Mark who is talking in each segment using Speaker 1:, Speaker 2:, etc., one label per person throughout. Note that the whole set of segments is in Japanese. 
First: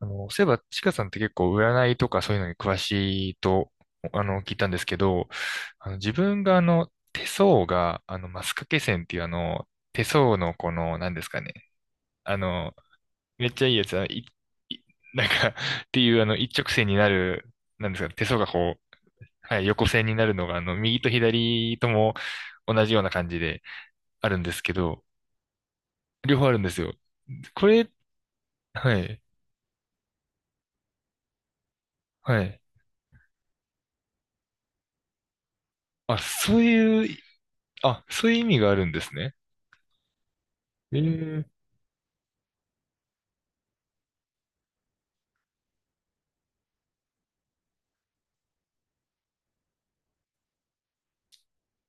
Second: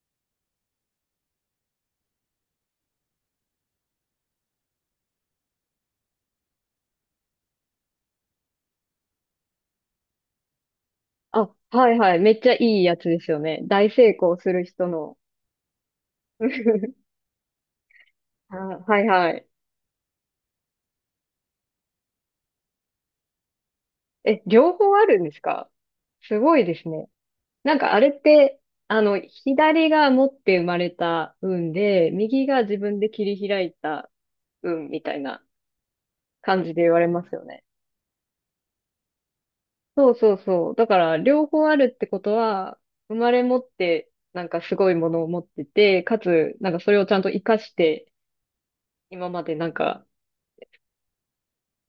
Speaker 1: そういえば、ちかさんって結構占いとかそういうのに詳しいと、聞いたんですけど、自分が手相が、マスカケ線っていう手相のこの、なんですかね。
Speaker 2: あ、はいはい。め
Speaker 1: あ
Speaker 2: っちゃい
Speaker 1: の、
Speaker 2: いやつですよ
Speaker 1: めっ
Speaker 2: ね。
Speaker 1: ちゃいいや
Speaker 2: 大
Speaker 1: つ、あの
Speaker 2: 成
Speaker 1: い、
Speaker 2: 功する
Speaker 1: い
Speaker 2: 人 の。
Speaker 1: なんか っていう一直線 になる、なんですかね、手相が
Speaker 2: あ、
Speaker 1: こう、
Speaker 2: はいはい。
Speaker 1: はい、横線になるのが、右と左とも同じような感じであるん
Speaker 2: え、
Speaker 1: ですけ
Speaker 2: 両方あ
Speaker 1: ど、
Speaker 2: るんですか？
Speaker 1: 両
Speaker 2: す
Speaker 1: 方あ
Speaker 2: ご
Speaker 1: るん
Speaker 2: い
Speaker 1: で
Speaker 2: で
Speaker 1: す
Speaker 2: す
Speaker 1: よ。
Speaker 2: ね。
Speaker 1: こ
Speaker 2: なん
Speaker 1: れ、
Speaker 2: かあれって、
Speaker 1: はい、
Speaker 2: 左が持って生まれた運で、
Speaker 1: は
Speaker 2: 右
Speaker 1: い。
Speaker 2: が自分で切り開いた運みたいな
Speaker 1: あ、そう
Speaker 2: 感じで言われ
Speaker 1: いう、
Speaker 2: ますよね。
Speaker 1: あ、そういう意味があるんですね。
Speaker 2: そうそうそう。だから、
Speaker 1: え
Speaker 2: 両
Speaker 1: え、
Speaker 2: 方あるってことは、生まれ持って、なんかすごいものを持ってて、かつ、なんかそれをちゃんと活かして、今までなんか、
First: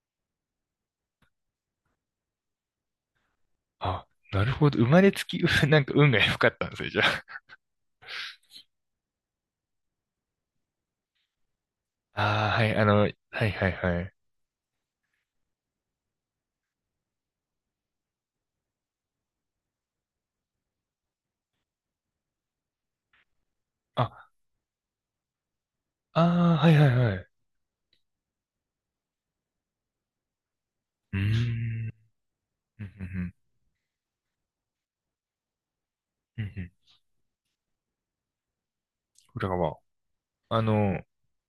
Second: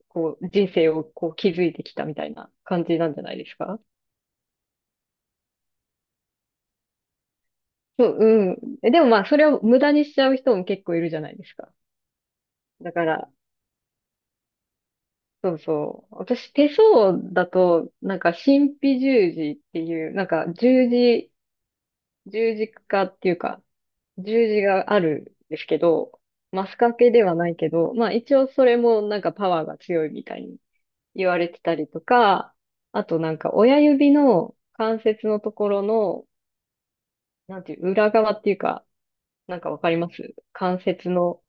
Speaker 2: こう、人生をこう築いてきたみたいな感じなんじゃないですか？
Speaker 1: あ、なるほど。生まれつき、なんか運が良かったんですね、じゃあ。
Speaker 2: そう、うん。でもまあ、それを無駄にしちゃう人も結構いるじゃないですか。
Speaker 1: ああ、はい、
Speaker 2: だ
Speaker 1: は
Speaker 2: か
Speaker 1: い
Speaker 2: ら、
Speaker 1: はいはい。
Speaker 2: そうそう。私、手相だと、なんか、神秘十字っていう、なんか、十字、十字架っていうか、
Speaker 1: あ、
Speaker 2: 十字があるんですけど、
Speaker 1: ああ、
Speaker 2: マ
Speaker 1: はい
Speaker 2: ス
Speaker 1: は
Speaker 2: カ
Speaker 1: い
Speaker 2: ケ
Speaker 1: はい。
Speaker 2: で
Speaker 1: う
Speaker 2: はないけど、まあ、一応それもなんかパワーが強いみたいに
Speaker 1: ー
Speaker 2: 言われてたり
Speaker 1: ん。
Speaker 2: とか、
Speaker 1: うんう
Speaker 2: あとな
Speaker 1: ん
Speaker 2: んか、親指の関節のところの、
Speaker 1: うんうんうん。
Speaker 2: なんていう、裏側っていうか、
Speaker 1: 裏
Speaker 2: なんか
Speaker 1: 側。
Speaker 2: わかります？
Speaker 1: あ
Speaker 2: 関
Speaker 1: の、
Speaker 2: 節の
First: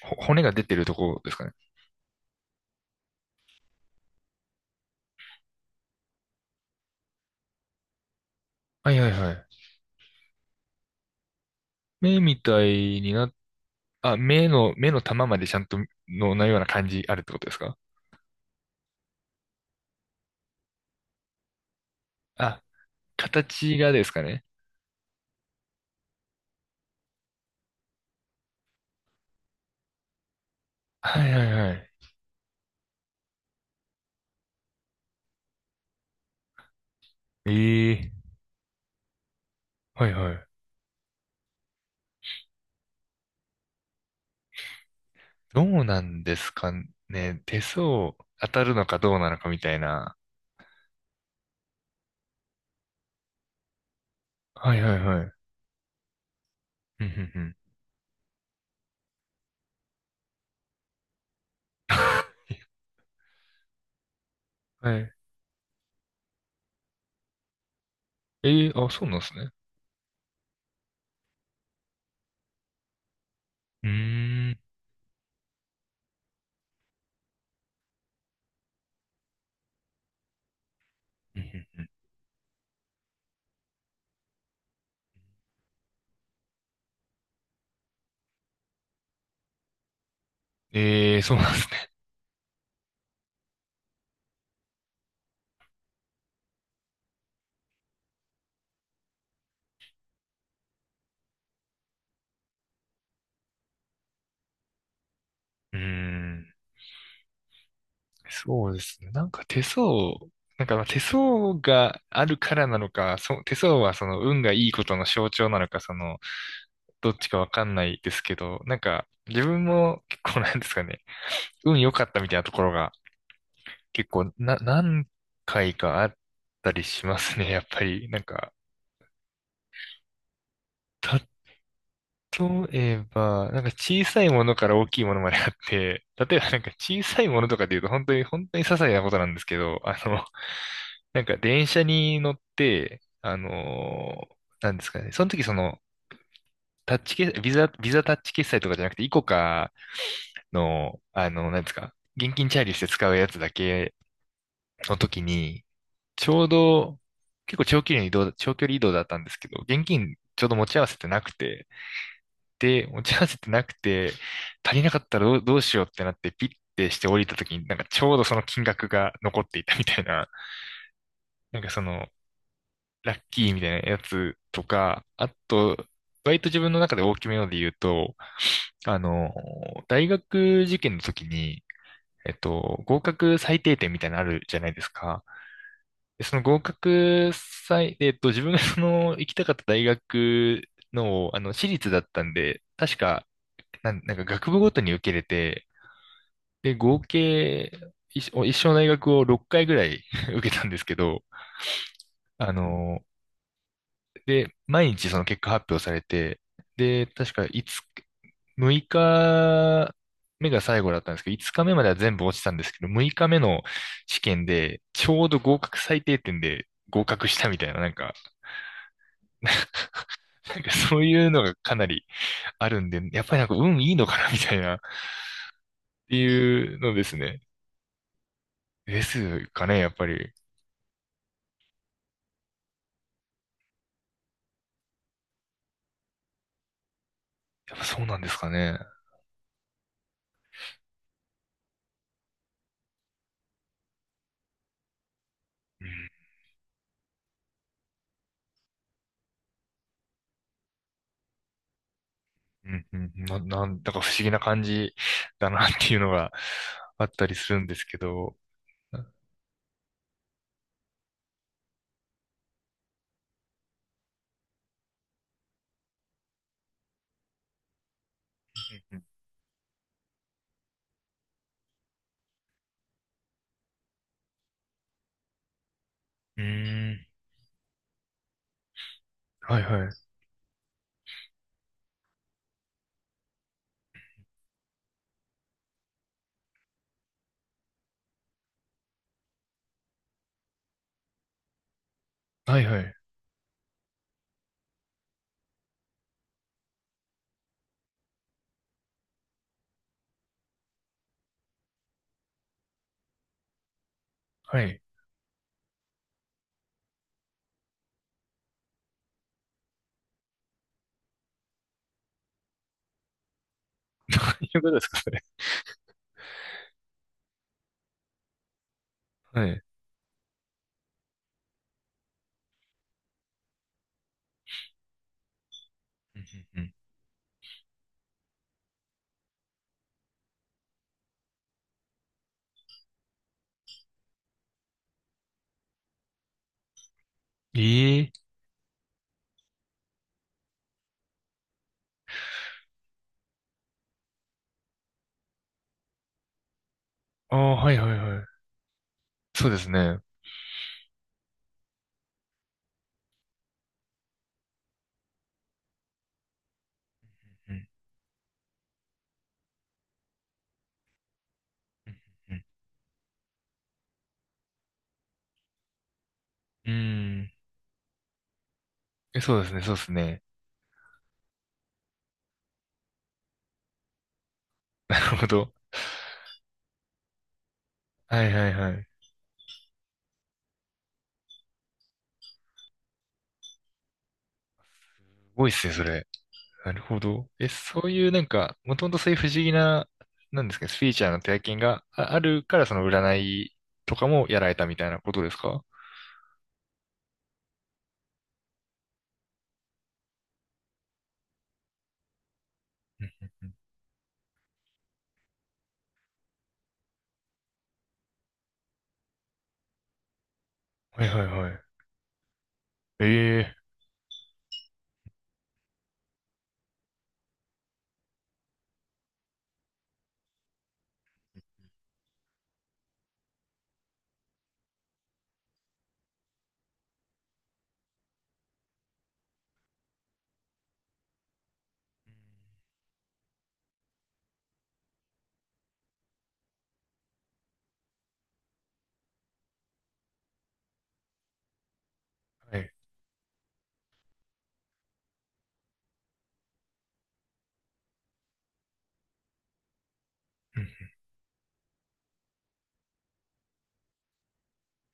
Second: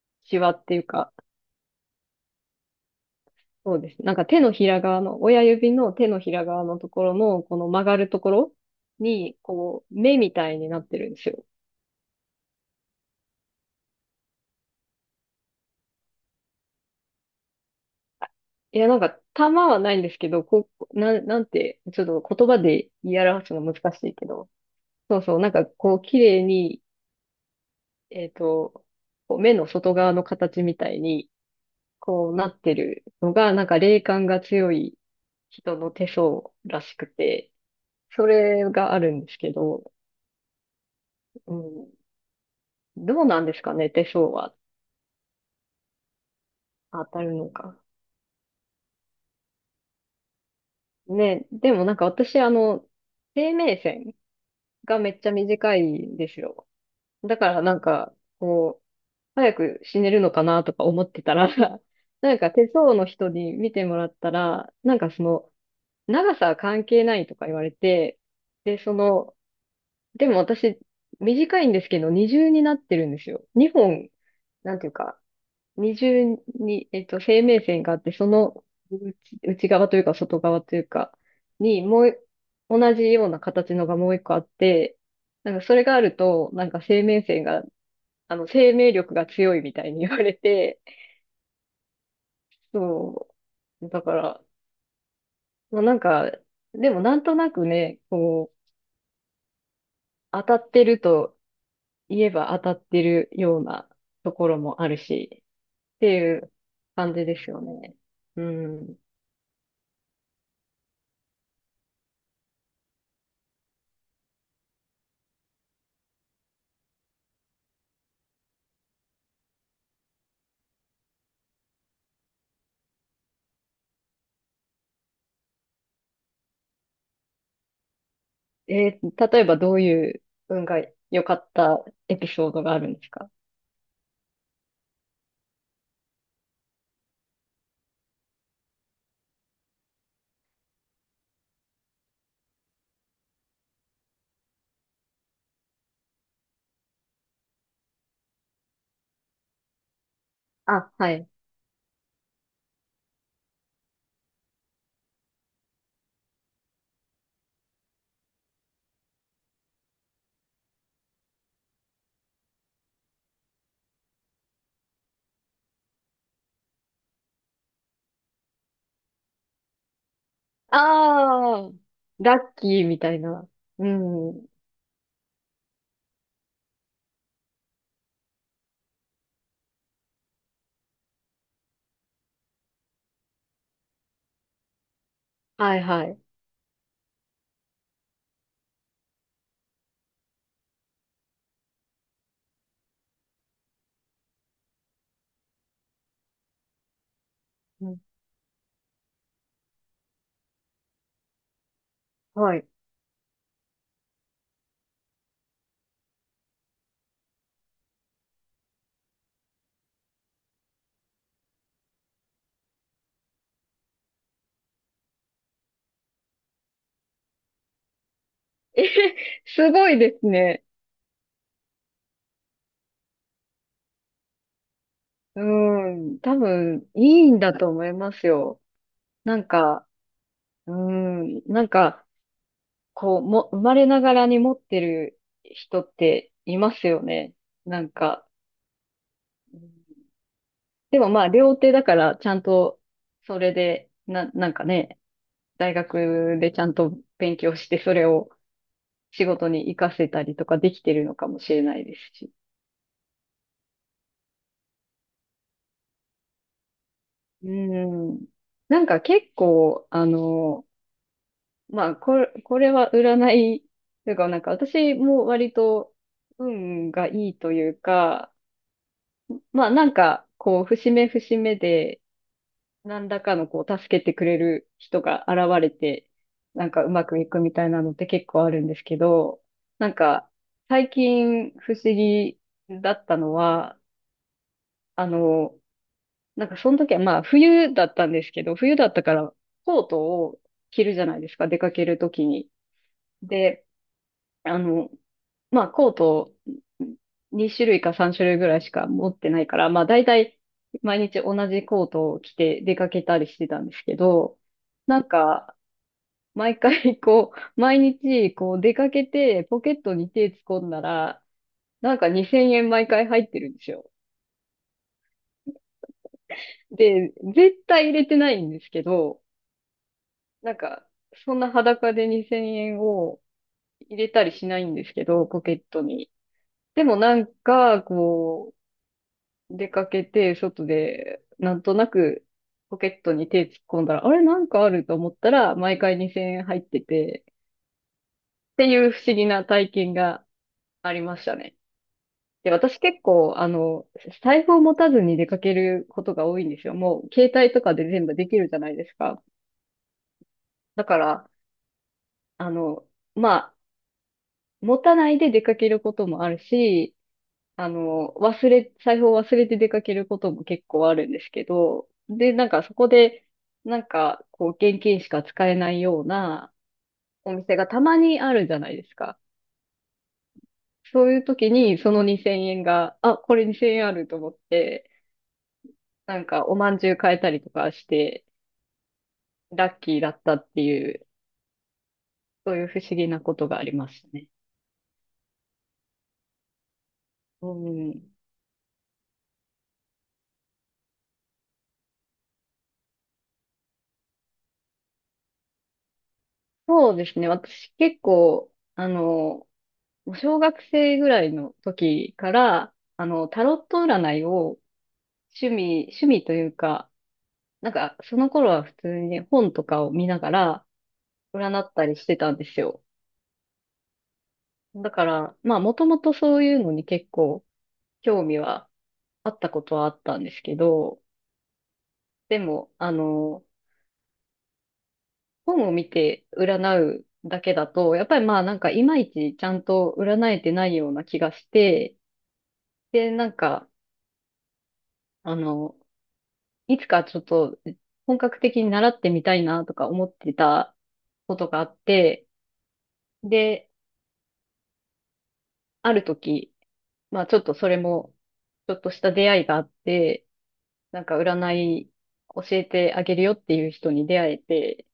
Speaker 1: ほ
Speaker 2: シ
Speaker 1: 骨
Speaker 2: ワ
Speaker 1: が出
Speaker 2: って
Speaker 1: て
Speaker 2: いう
Speaker 1: るとこ
Speaker 2: か、
Speaker 1: ろですかね。
Speaker 2: そうです。なんか手のひら側の、親指の手のひら側のところの、この曲がるところ
Speaker 1: はいはいは
Speaker 2: に、
Speaker 1: い。
Speaker 2: こう、目みたいになってるんですよ。
Speaker 1: 目みたいにな、あ、目の玉までちゃんとの、なような感じあるってことですか。
Speaker 2: いや、なんか、玉はないんですけど、こう、なんて、ちょっと言葉
Speaker 1: あ、
Speaker 2: で言い表すの難
Speaker 1: 形がで
Speaker 2: し
Speaker 1: す
Speaker 2: い
Speaker 1: か
Speaker 2: け
Speaker 1: ね。
Speaker 2: ど、そうそう、なんかこう、綺麗に、えっと、こう目の外側の形みたい
Speaker 1: は
Speaker 2: に、
Speaker 1: いはいはい。
Speaker 2: こうなってるのが、なんか霊感が強い人の手相らしくて、
Speaker 1: ええ、
Speaker 2: それがあるんですけど、
Speaker 1: はいはい。
Speaker 2: うん、どうなんですかね、手相は
Speaker 1: どうなんですか
Speaker 2: 当たる
Speaker 1: ね。
Speaker 2: の
Speaker 1: 手
Speaker 2: か。
Speaker 1: 相当たるのかどうなのかみたいな。
Speaker 2: ね、でもなんか私、生命線
Speaker 1: はいはい
Speaker 2: がめっ
Speaker 1: は
Speaker 2: ちゃ
Speaker 1: い。
Speaker 2: 短いんですよ。
Speaker 1: うんうん
Speaker 2: だ
Speaker 1: う
Speaker 2: か
Speaker 1: ん。
Speaker 2: らなんか、こう、早く死ねるのかなとか思ってたら、なんか 手相の人に見てもらったら、な
Speaker 1: は
Speaker 2: んか
Speaker 1: い。
Speaker 2: その、長さは関係ないとか言われて、
Speaker 1: え
Speaker 2: で、
Speaker 1: ー、あ、
Speaker 2: そ
Speaker 1: そうなんです
Speaker 2: の、
Speaker 1: ね。
Speaker 2: でも私、短いんですけど、二重になってるんですよ。二
Speaker 1: う
Speaker 2: 本、
Speaker 1: ん。
Speaker 2: なんていうか、二重に、生命線があって、その内、内側というか外側というか
Speaker 1: うーん。うんうんう
Speaker 2: に、
Speaker 1: ん、
Speaker 2: もうい、同じような形のがもう一個あって、なんかそれがあると、なんか生命線が、生命力が強いみたいに言われて、
Speaker 1: えー、そうなんですね。
Speaker 2: そう。だから、まあ、なんか、でもなんとなくね、こう、当たってると言えば当たってるようなところもあるし、
Speaker 1: うー
Speaker 2: っていう
Speaker 1: ん。
Speaker 2: 感じですよね。う
Speaker 1: そうで
Speaker 2: ん。
Speaker 1: すね。なんか手相、なんかまあ手相があるからなのか、手相はその運がいいことの象徴なのか、その、どっちかわかんないですけど、なんか自分も結構なんですかね、運良かったみたいなところが結構な、何回かあったりしますね、やっぱり。なんか、
Speaker 2: えー、例えばどういう運が良かったエピソード
Speaker 1: 例
Speaker 2: があるん
Speaker 1: え
Speaker 2: ですか？
Speaker 1: ば、なんか小さいものから大きいものまであって、例えばなんか小さいものとかで言うと本当に本当に些細なことなんですけど、なんか電車に乗って、なんですかね、その時、タッチ決、ビザタッチ決済とかじゃなくて、イコカ
Speaker 2: あ、
Speaker 1: の、
Speaker 2: はい。
Speaker 1: なんですか、現金チャージして使うやつだけの時に、ちょうど、結構長距離の移動、長距離移動だったんですけど、現金ちょうど持ち合わせてなくて、で持ち合わせてなくて、足りなかったらどうしようってなって、ピッてして降りた時に、なんかちょうどその金額が残っていたみたいな、なん
Speaker 2: あ
Speaker 1: か
Speaker 2: あ、
Speaker 1: その、
Speaker 2: ラッキーみた
Speaker 1: ラッ
Speaker 2: い
Speaker 1: キ
Speaker 2: な。
Speaker 1: ーみたい
Speaker 2: う
Speaker 1: なやつ
Speaker 2: ん。
Speaker 1: とか、あと、割と自分の中で大きめので言うと、あの、大学受験の時に、合格最低点みたいなのあるじゃないですか。
Speaker 2: はいはい。
Speaker 1: で、その合格最、えっと、自分がその行きたかった大学の、私立だったんで、確か、なんか学部ごとに受けれて、で、合計、
Speaker 2: うん。
Speaker 1: 一生の大学を6回ぐらい 受けたんですけど、あ
Speaker 2: はい。
Speaker 1: の、で、毎日その結果発表されて、で、確か5、6日目が最後だったんですけど、5日目までは全部落ちたんですけど、6日目の試験で、ちょうど合格最低点で合格したみたいな、なんか、
Speaker 2: えへ、すごいです
Speaker 1: なん
Speaker 2: ね。
Speaker 1: かそういうのがかなり あるんで、やっぱりなんか運いいのかなみたいな、っ
Speaker 2: う
Speaker 1: て
Speaker 2: ん。多
Speaker 1: いう
Speaker 2: 分、
Speaker 1: のです
Speaker 2: いいん
Speaker 1: ね。
Speaker 2: だと思いますよ。
Speaker 1: で
Speaker 2: な
Speaker 1: す
Speaker 2: ん
Speaker 1: かね、
Speaker 2: か、
Speaker 1: やっぱり。
Speaker 2: うん。なんか、こう、生まれながらに持ってる人っていますよね。
Speaker 1: やっ
Speaker 2: な
Speaker 1: ぱ
Speaker 2: ん
Speaker 1: そうなん
Speaker 2: か。
Speaker 1: ですかね。
Speaker 2: うん。でもまあ、両手だから、ちゃんと、それで、なんかね、大
Speaker 1: うん
Speaker 2: 学でちゃんと勉強して、それを仕事に活かせたりとかできてるのかもしれないですし。
Speaker 1: うんうんうん、なんだか不思議な感じだなっていうのがあったり
Speaker 2: う
Speaker 1: するんですけ
Speaker 2: ん。
Speaker 1: ど。
Speaker 2: なん
Speaker 1: う
Speaker 2: か
Speaker 1: ん
Speaker 2: 結構、まあ、これは占い、というか、なんか私も割と運がいいというか、まあなんか、こう、節目節目で、何らかのこう、助けてくれる人が現れて、
Speaker 1: うー
Speaker 2: なんかうま
Speaker 1: ん、
Speaker 2: くいくみたいなのって結構あるんですけど、
Speaker 1: はいは
Speaker 2: なん
Speaker 1: い。
Speaker 2: か、最近不思議だったのは、あの、なんかその時はまあ冬だったんですけど、冬だったからコートを着るじゃないですか、出かける時に。
Speaker 1: はいはい。
Speaker 2: で、あの、まあ、コート2種類か3種類ぐらいしか持ってないから、まあ、大体毎日同じコートを着て出かけたりしてたんですけど、
Speaker 1: はい。
Speaker 2: なんか、毎回こ毎日こう出かけてポケットに手突っ込んだら、なんか2000円毎回入ってるんですよ。
Speaker 1: 一緒ぐらいうことですか、それ。
Speaker 2: で、絶対入れてないんですけど、
Speaker 1: はい。うん
Speaker 2: なんか、そんな裸で2000円を入れたりしないんですけど、ポケットに。
Speaker 1: うんうん、
Speaker 2: でもなんか、出かけて、外で、なんとなくポケットに手突っ込んだら、あれなんかあると思ったら、毎回2000円入ってて、
Speaker 1: ええ、
Speaker 2: っていう不思議な体験がありましたね。で、私結構、財布を持たずに出かけることが多いんですよ。もう、携
Speaker 1: あ
Speaker 2: 帯
Speaker 1: あ
Speaker 2: と
Speaker 1: ー、は
Speaker 2: か
Speaker 1: いは
Speaker 2: で
Speaker 1: い
Speaker 2: 全部
Speaker 1: は
Speaker 2: でき
Speaker 1: い。
Speaker 2: るじゃないですか。
Speaker 1: そうですね。う
Speaker 2: だから、あの、まあ、持たないで出かけることもあるし、
Speaker 1: ん
Speaker 2: 財布を忘れて出かけることも結構あるんですけど、
Speaker 1: う
Speaker 2: で、
Speaker 1: んうん
Speaker 2: なんかそこで、なんか、こう、現金しか使えないような
Speaker 1: うんうーん、
Speaker 2: お店がたまにあるじゃないですか。
Speaker 1: え、そうですね、そうですね。
Speaker 2: そういう時に、その2000円が、あ、これ2000円あると思って、
Speaker 1: なるほど。
Speaker 2: なんか、おまんじゅう買えたりとかし
Speaker 1: は
Speaker 2: て、
Speaker 1: いはいはい。す
Speaker 2: ラッキーだったっていう、そういう不思議なことがありましたね。
Speaker 1: ごいっすね、それ。なるほど。え、
Speaker 2: う
Speaker 1: そういう
Speaker 2: ん。
Speaker 1: なんか、もともとそういう不思議な、なんですか、スピリチュアルな体験がああるから、その占いとかもやられたみたいなことですか。
Speaker 2: そうですね。私結構、もう小学生ぐらいの時から、
Speaker 1: うん、
Speaker 2: タロット占いを趣味というか、なんか、その頃は普通に本とかを見ながら
Speaker 1: はいはいは
Speaker 2: 占
Speaker 1: い。
Speaker 2: ったりしてたんですよ。
Speaker 1: ええ、
Speaker 2: だから、まあ、もともとそういうのに結構興味はあったことはあったんですけど、でも、本を見て占うだけだと、やっぱりまあ、なんか、いまいちちゃんと占えてないような気がして、で、なんか、あの、いつかちょっと本格的に習ってみたいなとか思ってたことがあって、
Speaker 1: はい。
Speaker 2: で、ある時、まあちょっとそれも、ちょっとした出会いがあって、
Speaker 1: うん、
Speaker 2: なんか占い教えてあげるよっていう人に出会えて、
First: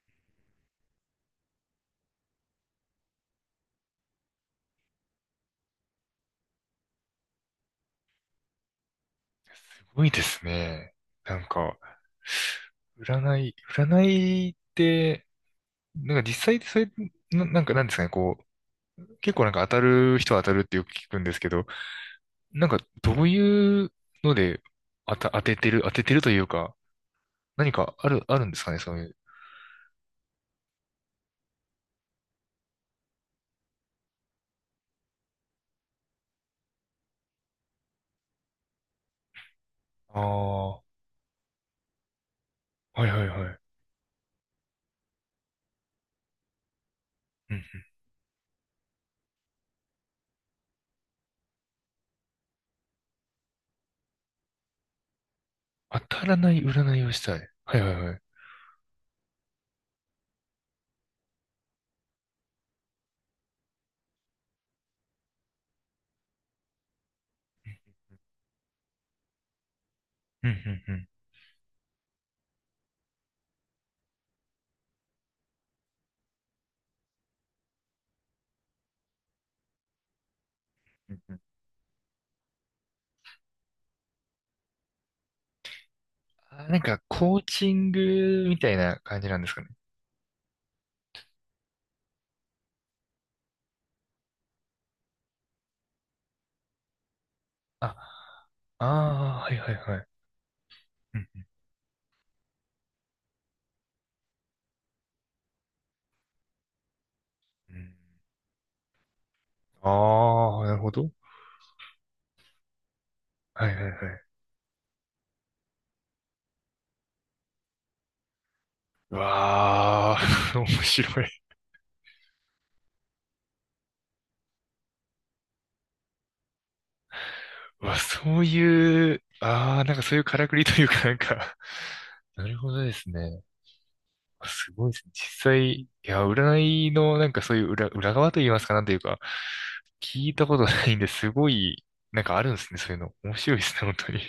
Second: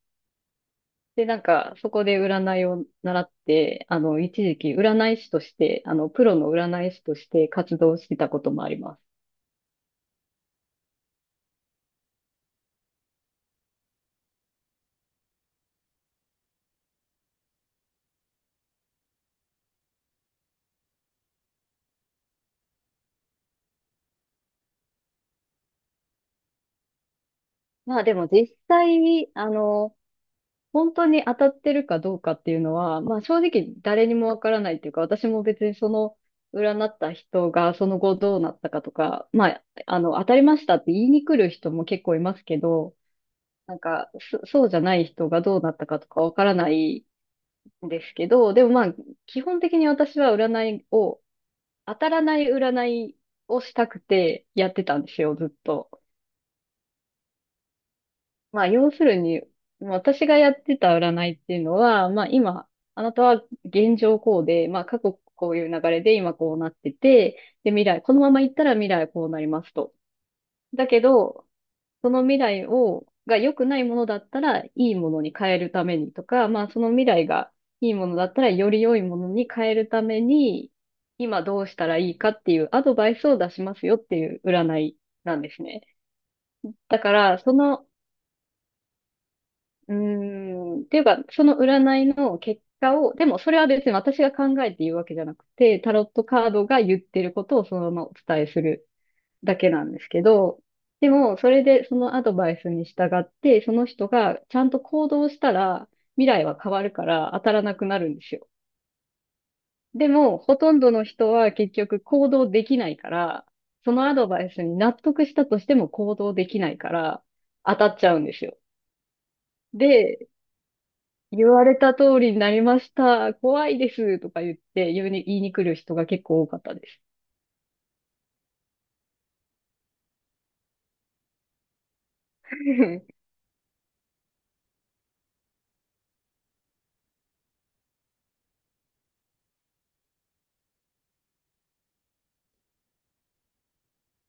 Speaker 2: で、なんかそこで占いを習って、一時期占い師として、プロの占い師として活動してたこともあります。
Speaker 1: すごいですね。なんか、占いって、なんか実際ってそれ、なんかなんですかね、こう、結構なんか当たる人は当たるってよく聞くんですけど、なんかどういうので当ててるというか、何か
Speaker 2: まあ
Speaker 1: あ
Speaker 2: で
Speaker 1: る、
Speaker 2: も
Speaker 1: あるん
Speaker 2: 実
Speaker 1: ですかね、そう
Speaker 2: 際
Speaker 1: いう。
Speaker 2: に、本当に当たってるかどうかっていうのは、まあ正直誰にもわからないっていうか、私も別にその占った人がその後どうなったかとか、まあ、
Speaker 1: あ
Speaker 2: 当たりまし
Speaker 1: あ、
Speaker 2: た
Speaker 1: は
Speaker 2: って言いに来る人も結構いますけど、
Speaker 1: いはいはい。
Speaker 2: なんか、そうじゃない人がどうなったかとかわからない
Speaker 1: うんうん、
Speaker 2: んですけど、でもまあ、基本的に私は占いを、当たらない占いをしたくてやってたんですよ、ずっ
Speaker 1: 当
Speaker 2: と。
Speaker 1: たらない占いをしたい。はいはいはい。
Speaker 2: まあ、要するに、まあ私がやってた占いっていうのは、まあ今、あなたは現状こうで、まあ過去こういう流れで今こうなってて、で未来、このまま行ったら未来はこうなりますと。
Speaker 1: うん
Speaker 2: だ
Speaker 1: うんう
Speaker 2: け
Speaker 1: ん。
Speaker 2: ど、その未来を、が良くないものだったらいいものに変えるためにとか、まあその未来がいいものだったらより良いものに変えるために、
Speaker 1: うんうん、
Speaker 2: 今どうしたらいいかっていうアドバイスを出しますよっていう占いなんですね。
Speaker 1: あー、なん
Speaker 2: だ
Speaker 1: か
Speaker 2: か
Speaker 1: コ
Speaker 2: ら、
Speaker 1: ー
Speaker 2: そ
Speaker 1: チ
Speaker 2: の
Speaker 1: ングみたいな感じなんですかね。
Speaker 2: うーん。っていうか、その占いの結果を、でもそれは別に私が考えて言うわけじゃなくて、タロットカードが言ってることをそのままお
Speaker 1: あ、
Speaker 2: 伝えする
Speaker 1: ああー、は
Speaker 2: だ
Speaker 1: い
Speaker 2: け
Speaker 1: は
Speaker 2: なん
Speaker 1: い
Speaker 2: で
Speaker 1: はい。
Speaker 2: すけど、で
Speaker 1: うん
Speaker 2: も、
Speaker 1: う
Speaker 2: それでそのアドバイスに従って、その人がちゃんと行動したら、未来は変わるから当たら
Speaker 1: ん
Speaker 2: な
Speaker 1: う
Speaker 2: く
Speaker 1: ん、
Speaker 2: なるんですよ。でも、ほ
Speaker 1: ああ、な
Speaker 2: と
Speaker 1: る
Speaker 2: ん
Speaker 1: ほ
Speaker 2: どの
Speaker 1: ど。
Speaker 2: 人は結局行動できないから、
Speaker 1: はいはいは
Speaker 2: そ
Speaker 1: い。
Speaker 2: のアドバイスに納得したとしても行動できないから、当たっちゃうんですよ。
Speaker 1: うわ
Speaker 2: で、
Speaker 1: あ、面白い。
Speaker 2: 言われた通りになりました。怖いです。とか言って言いに来る人が結構多かったです。
Speaker 1: うわ、そういう、ああ、なんかそういうからくりというかなんか、なるほどです ね。あ、すごいですね。実際、いや、占いのなんかそういう裏側と言いますか、なんというか、聞いたことないんですごい、なんかあるんですね、そういうの。面白いですね、本当に。